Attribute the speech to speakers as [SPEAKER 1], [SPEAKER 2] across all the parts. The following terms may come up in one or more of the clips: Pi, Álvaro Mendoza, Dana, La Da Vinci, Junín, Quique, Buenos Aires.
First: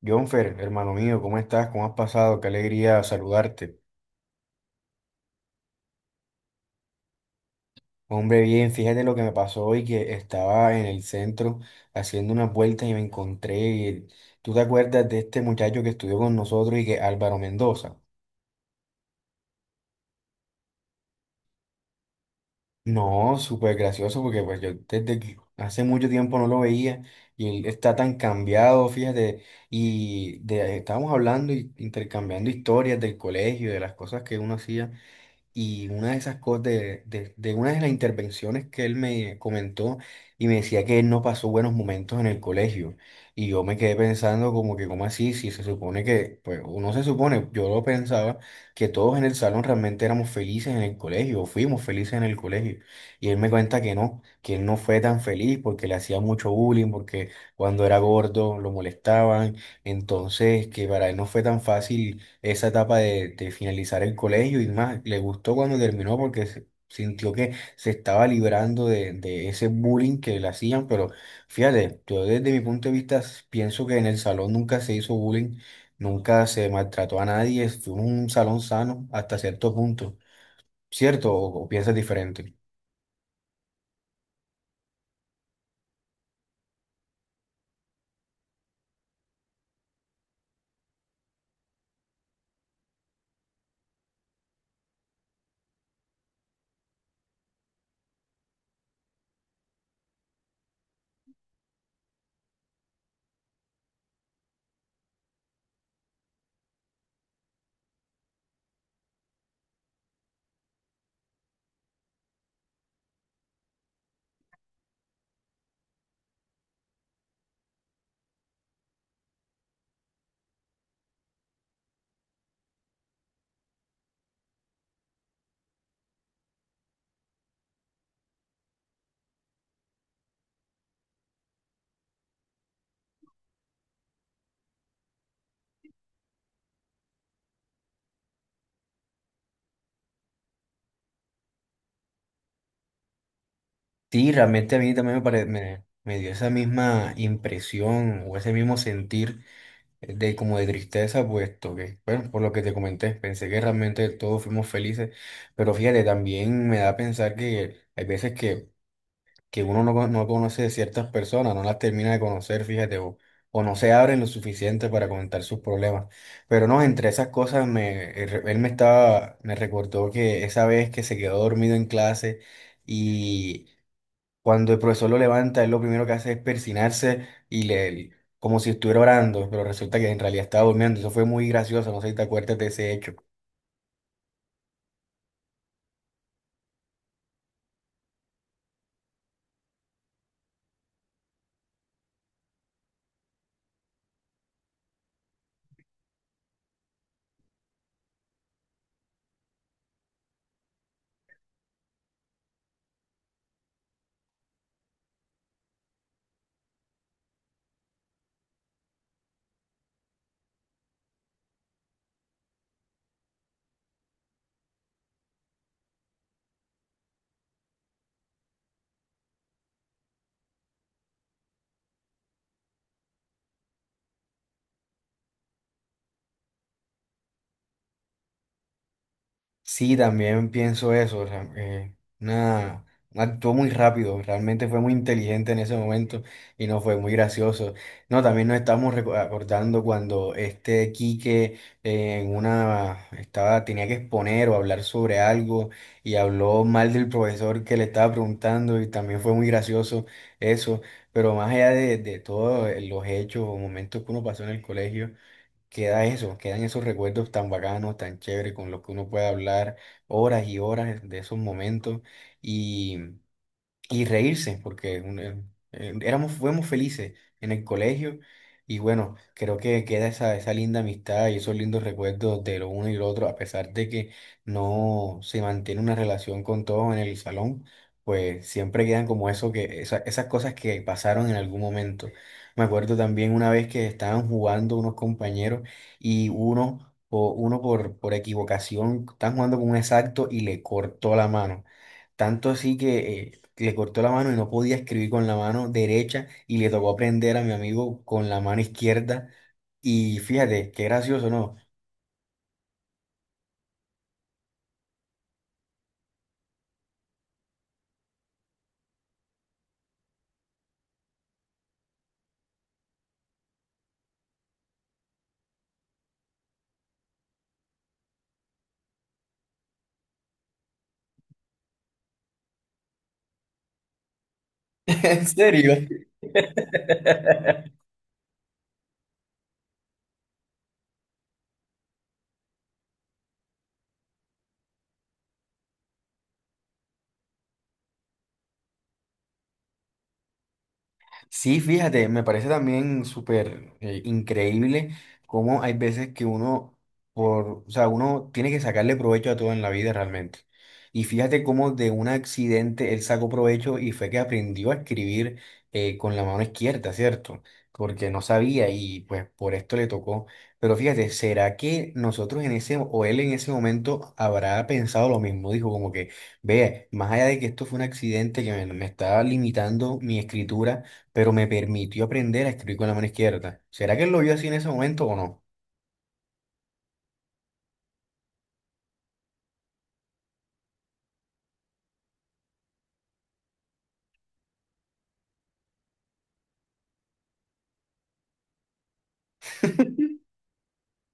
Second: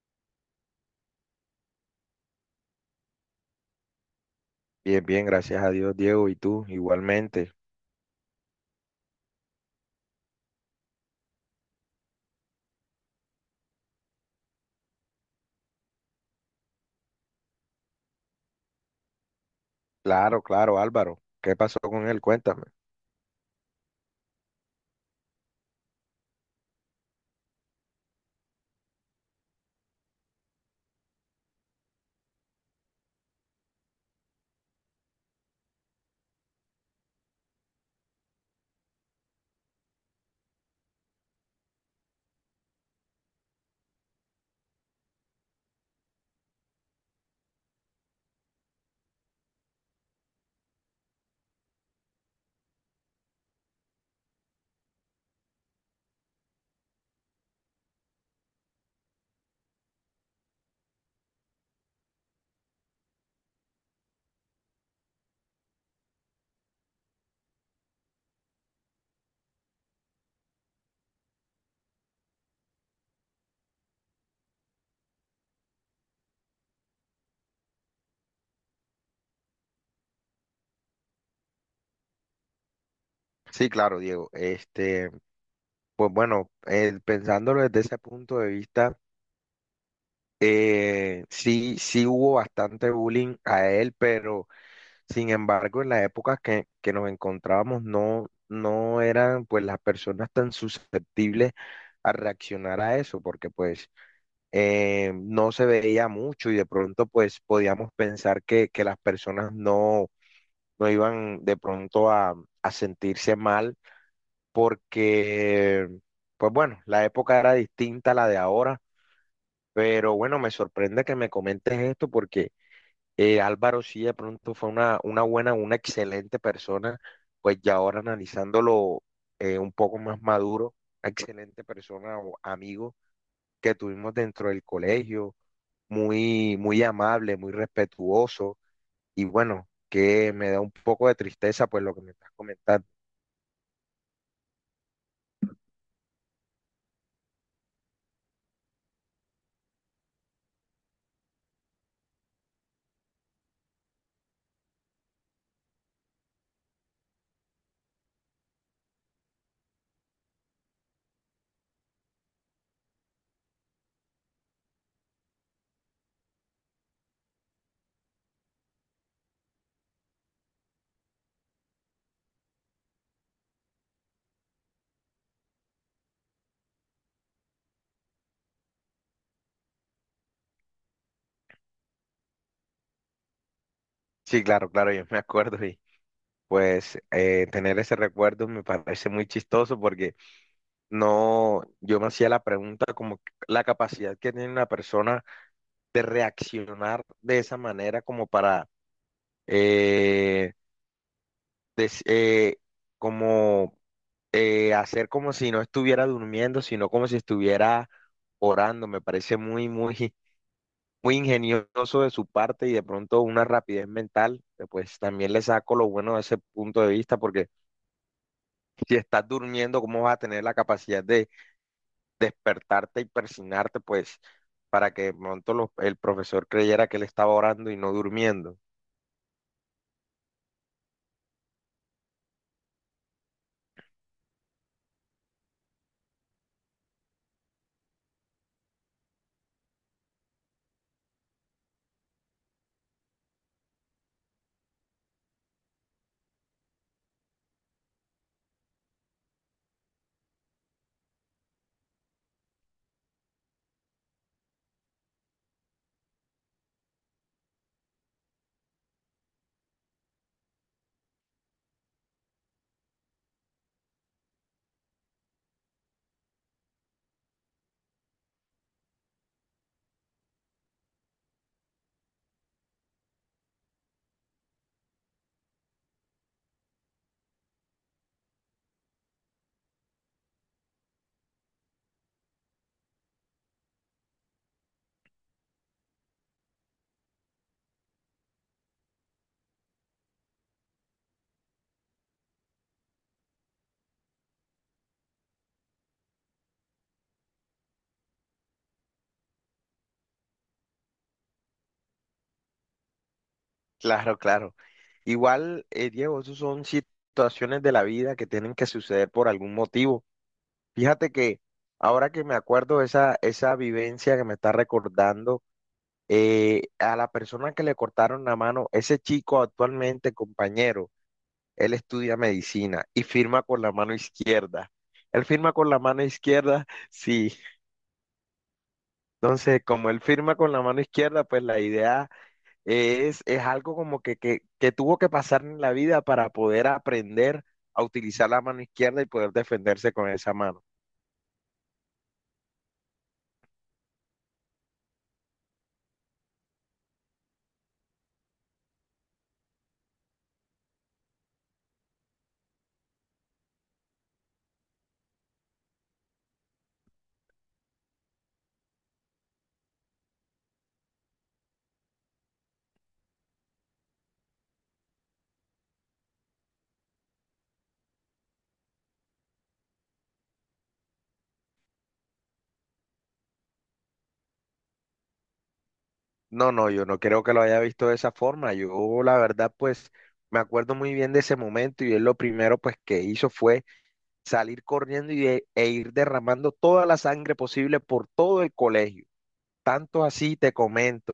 [SPEAKER 1] Jonfer, hermano mío, ¿cómo estás? ¿Cómo has pasado? Qué alegría saludarte.
[SPEAKER 2] Bien, bien, gracias a Dios, Diego, y tú igualmente.
[SPEAKER 1] Hombre, bien, fíjate lo que me pasó hoy, que estaba en el centro haciendo unas vueltas y me encontré. ¿Tú te acuerdas de este muchacho que estudió con nosotros y que Álvaro Mendoza?
[SPEAKER 2] Claro, claro, Álvaro. ¿Qué pasó con él? Cuéntame.
[SPEAKER 1] No, súper gracioso porque pues yo desde que hace mucho tiempo no lo veía y él está tan cambiado, fíjate, estábamos hablando y intercambiando historias del colegio, de las cosas que uno hacía. Y una de esas cosas, de una de las intervenciones que él me comentó y me decía que él no pasó buenos momentos en el colegio. Y yo me quedé pensando como que, ¿cómo así? Si se supone que, pues, o no se supone, yo lo pensaba, que todos en el salón realmente éramos felices en el colegio, o fuimos felices en el colegio. Y él me cuenta que no, que él no fue tan feliz porque le hacía mucho bullying, porque cuando era gordo lo molestaban. Entonces, que para él no fue tan fácil esa etapa de finalizar el colegio y más, le gustó cuando terminó porque sintió que se estaba librando de ese bullying que le hacían, pero fíjate, yo desde mi punto de vista pienso que en el salón nunca se hizo bullying, nunca se maltrató a nadie, fue un salón sano hasta cierto punto, ¿cierto? O piensas diferente?
[SPEAKER 2] Sí, claro, Diego. Pensándolo desde ese punto de vista, sí, sí hubo bastante bullying a él, pero sin embargo, en las épocas que nos encontrábamos, no, no eran pues las personas tan susceptibles a reaccionar a eso, porque no se veía mucho y de pronto pues podíamos pensar que las personas no, no iban de pronto a sentirse mal porque pues bueno, la época era distinta a la de ahora, pero bueno, me sorprende que me comentes esto porque Álvaro sí de pronto fue una buena, una excelente persona, pues ya ahora analizándolo, un poco más maduro, excelente persona o amigo que tuvimos dentro del colegio muy, muy amable, muy respetuoso y bueno, que me da un poco de tristeza pues lo que me estás comentando.
[SPEAKER 1] Sí, realmente a mí también me dio esa misma impresión o ese mismo sentir de como de tristeza, puesto que, bueno, por lo que te comenté, pensé que realmente todos fuimos felices, pero fíjate, también me da a pensar que hay veces que uno no, no conoce ciertas personas, no las termina de conocer, fíjate, o no se abren lo suficiente para comentar sus problemas. Pero no, entre esas cosas, él me estaba, me recordó que esa vez que se quedó dormido en clase y... Cuando el profesor lo levanta, él lo primero que hace es persinarse y le, como si estuviera orando, pero resulta que en realidad estaba durmiendo. Eso fue muy gracioso, no sé si te acuerdas de ese hecho.
[SPEAKER 2] Sí, claro, claro, yo me acuerdo y tener ese recuerdo me parece muy chistoso porque no, yo me hacía la pregunta como que la capacidad que tiene una persona de reaccionar de esa manera como para eh, des- como hacer como si no estuviera durmiendo, sino como si estuviera orando. Me parece muy, muy, muy ingenioso de su parte y de pronto una rapidez mental, pues también le saco lo bueno de ese punto de vista, porque si estás durmiendo, ¿cómo vas a tener la capacidad de despertarte y persignarte, pues, para que de pronto el profesor creyera que él estaba orando y no durmiendo?
[SPEAKER 1] Sí, también pienso eso. O sea, una- actuó muy rápido, realmente fue muy inteligente en ese momento y no fue muy gracioso. No, también nos estamos acordando cuando este Quique en una estaba, tenía que exponer o hablar sobre algo y habló mal del profesor que le estaba preguntando y también fue muy gracioso eso. Pero más allá de todos los hechos o momentos que uno pasó en el colegio queda eso, quedan esos recuerdos tan bacanos, tan chéveres, con los que uno puede hablar horas y horas de esos momentos y reírse, porque éramos, fuimos felices en el colegio. Y bueno, creo que queda esa linda amistad y esos lindos recuerdos de lo uno y lo otro, a pesar de que no se mantiene una relación con todos en el salón, pues siempre quedan como eso que, esas cosas que pasaron en algún momento. Me acuerdo también una vez que estaban jugando unos compañeros y uno, por equivocación, estaban jugando con un exacto y le cortó la mano. Tanto así que le cortó la mano y no podía escribir con la mano derecha y le tocó aprender a mi amigo con la mano izquierda. Y fíjate, qué gracioso, ¿no?
[SPEAKER 2] Claro, claro. Igual, Diego, esas son situaciones de la vida que tienen que suceder por algún motivo. Fíjate que ahora que me acuerdo de esa vivencia que me está recordando, a la persona que le cortaron la mano, ese chico actualmente, compañero, él estudia medicina y firma con la mano izquierda. Él
[SPEAKER 1] ¿En
[SPEAKER 2] firma con
[SPEAKER 1] serio?
[SPEAKER 2] la mano izquierda, sí. Entonces, como él firma con la mano izquierda, pues la idea es algo como que tuvo que pasar en la vida para poder aprender a utilizar la mano izquierda y poder defenderse con esa mano.
[SPEAKER 1] Sí, fíjate, me parece también súper increíble cómo hay veces que uno, por, o sea, uno tiene que sacarle provecho a todo en la vida realmente. Y fíjate cómo de un accidente él sacó provecho y fue que aprendió a escribir con la mano izquierda, ¿cierto? Porque no sabía y pues por esto le tocó. Pero fíjate, ¿será que nosotros en ese, o él en ese momento habrá pensado lo mismo? Dijo como que, ve, más allá de que esto fue un accidente que me estaba limitando mi escritura, pero me permitió aprender a escribir con la mano izquierda. ¿Será que él lo vio así en ese momento o no?
[SPEAKER 2] No, no, yo no creo que lo haya visto de esa forma. Yo, la verdad, pues me acuerdo muy bien de ese momento y él lo primero pues que hizo fue salir corriendo y e ir derramando toda la sangre posible por todo el colegio. Tanto así te comento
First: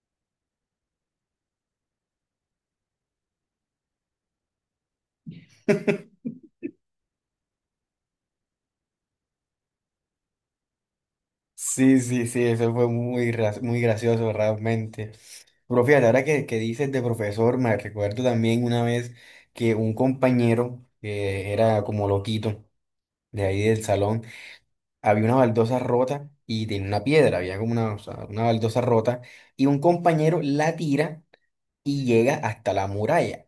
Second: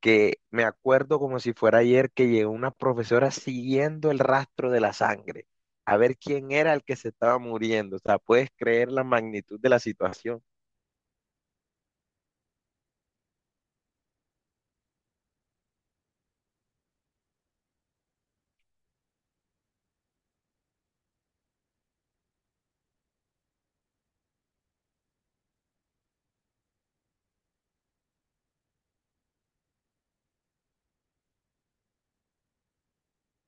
[SPEAKER 2] que me acuerdo como si fuera ayer que llegó una profesora siguiendo el rastro de la sangre, a ver quién era el que se estaba muriendo. O sea, puedes creer la magnitud de la situación.
[SPEAKER 1] Sí, sí, sí, eso fue muy gracioso realmente. Pero fíjate, ahora que dices de profesor, me recuerdo también una vez que un compañero que era como loquito de ahí del salón, había una baldosa rota y tenía una piedra, había como una, o sea, una baldosa rota y un compañero la tira y llega hasta la muralla.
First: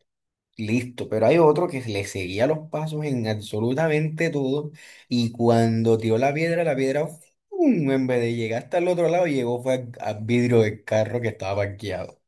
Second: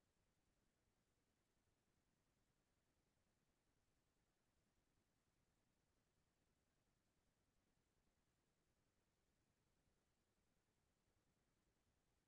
[SPEAKER 1] Listo, pero hay otro que le seguía los pasos en absolutamente todo y cuando tiró la piedra, ¡fum! En vez de llegar hasta el otro lado, llegó fue al vidrio del carro que estaba parqueado.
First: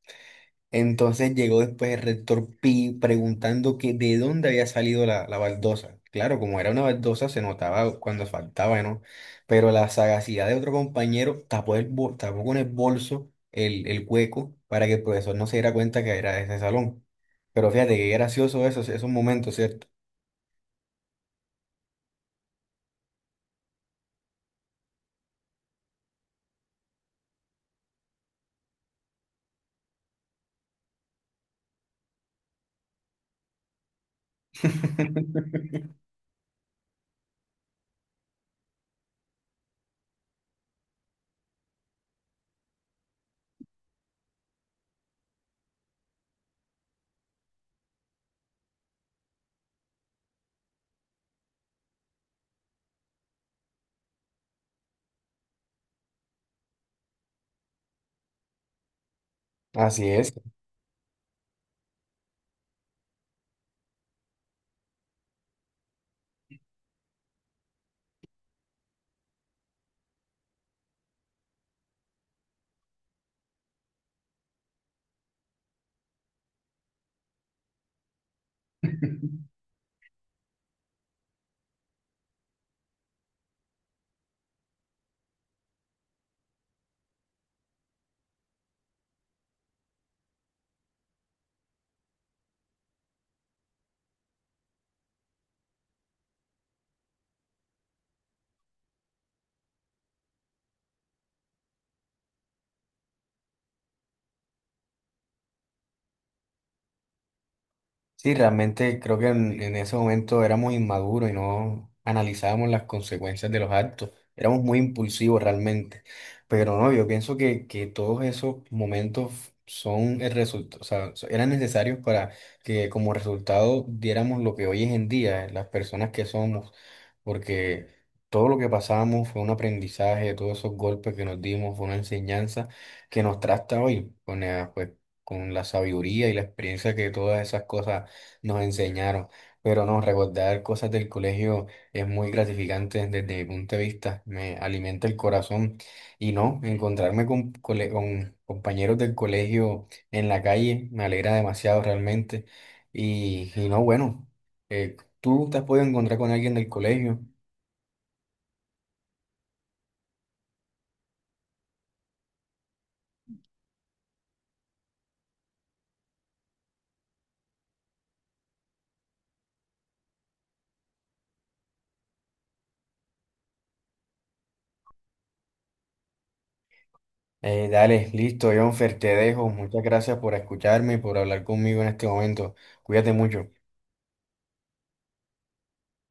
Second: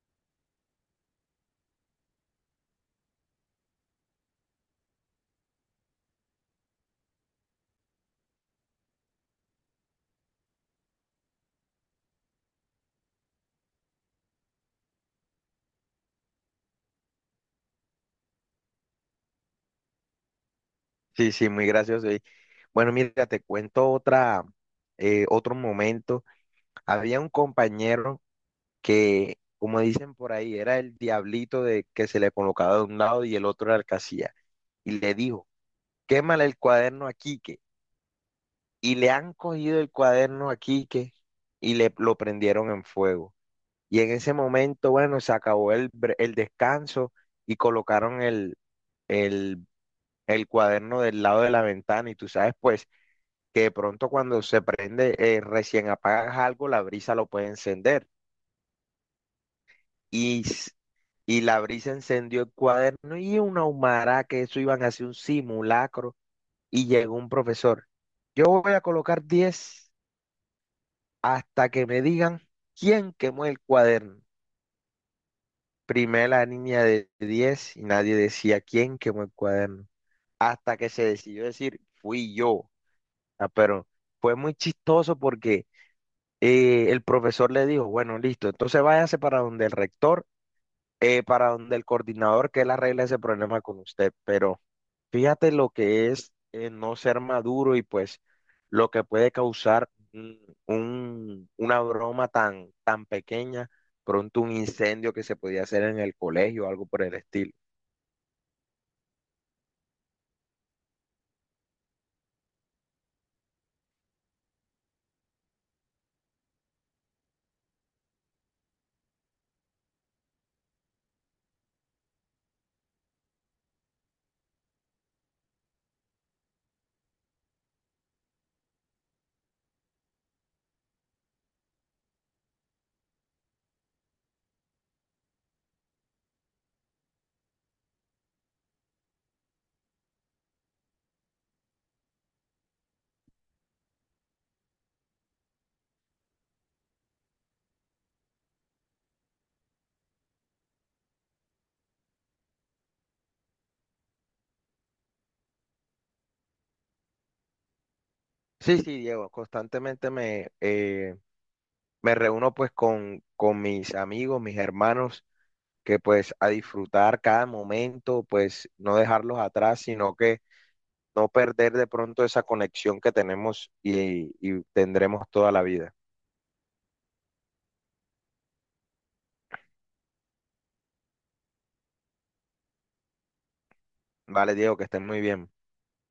[SPEAKER 1] Entonces llegó después el rector Pi preguntando que de dónde había salido la baldosa. Claro, como era una baldosa, se notaba cuando faltaba, ¿no? Pero la sagacidad de otro compañero tapó, tapó con el bolso el hueco para que el profesor no se diera cuenta que era de ese salón. Pero fíjate qué gracioso eso, esos momentos, ¿cierto?
[SPEAKER 2] Sí, sí, muy gracioso. Y bueno, mira, te cuento otra, otro momento. Había un compañero que, como dicen por ahí, era el diablito de que se le colocaba de un lado y el otro era el que hacía. Y le dijo, quémale el cuaderno a Quique. Y le han cogido el cuaderno a Quique y le lo prendieron en fuego. Y en ese momento, bueno, se acabó el descanso y colocaron el, el cuaderno del lado de la ventana. Y tú sabes, pues, que de pronto cuando se prende, recién apagas algo, la brisa lo puede encender.
[SPEAKER 1] Así es.
[SPEAKER 2] y, s- y la brisa encendió el cuaderno y una humarada que eso iban a hacer un simulacro y llegó un profesor. Yo voy a colocar 10 hasta que me digan quién quemó el cuaderno. Primero la niña de 10 y nadie decía quién quemó el cuaderno. Hasta que se decidió decir, fui yo. Ah, pero fue muy chistoso porque el profesor le dijo, bueno, listo, entonces váyase para donde el rector para donde el coordinador que él arregle ese problema con usted. Pero fíjate lo que es no ser maduro y pues lo que puede causar una broma tan, tan pequeña, pronto un incendio que se podía hacer en el colegio o algo por el estilo.
[SPEAKER 1] Sí, realmente creo que en ese momento éramos inmaduros y no analizábamos las consecuencias de los actos. Éramos muy impulsivos realmente. Pero no, yo pienso que todos esos momentos son el resultado, o sea, eran necesarios para que como resultado diéramos lo que hoy es en día, las personas que somos, porque todo lo que pasamos fue un aprendizaje, todos esos golpes que nos dimos fue una enseñanza que nos trata hoy con la, pues, con la sabiduría y la experiencia que todas esas cosas nos enseñaron. Pero no, recordar cosas del colegio es muy gratificante desde mi punto de vista, me alimenta el corazón. Y no, encontrarme con, con compañeros del colegio en la calle me alegra demasiado realmente. Y no, bueno, tú te has podido encontrar con alguien del colegio.
[SPEAKER 2] Sí, sí, Diego, constantemente me reúno pues con mis amigos, mis hermanos, que pues a disfrutar cada momento, pues no dejarlos atrás, sino que no perder de pronto esa conexión que tenemos y tendremos toda la vida.
[SPEAKER 1] Dale, listo, Jonfer, te dejo. Muchas gracias por escucharme y por hablar conmigo en este momento. Cuídate mucho.
[SPEAKER 2] Vale, Diego, que estén muy bien.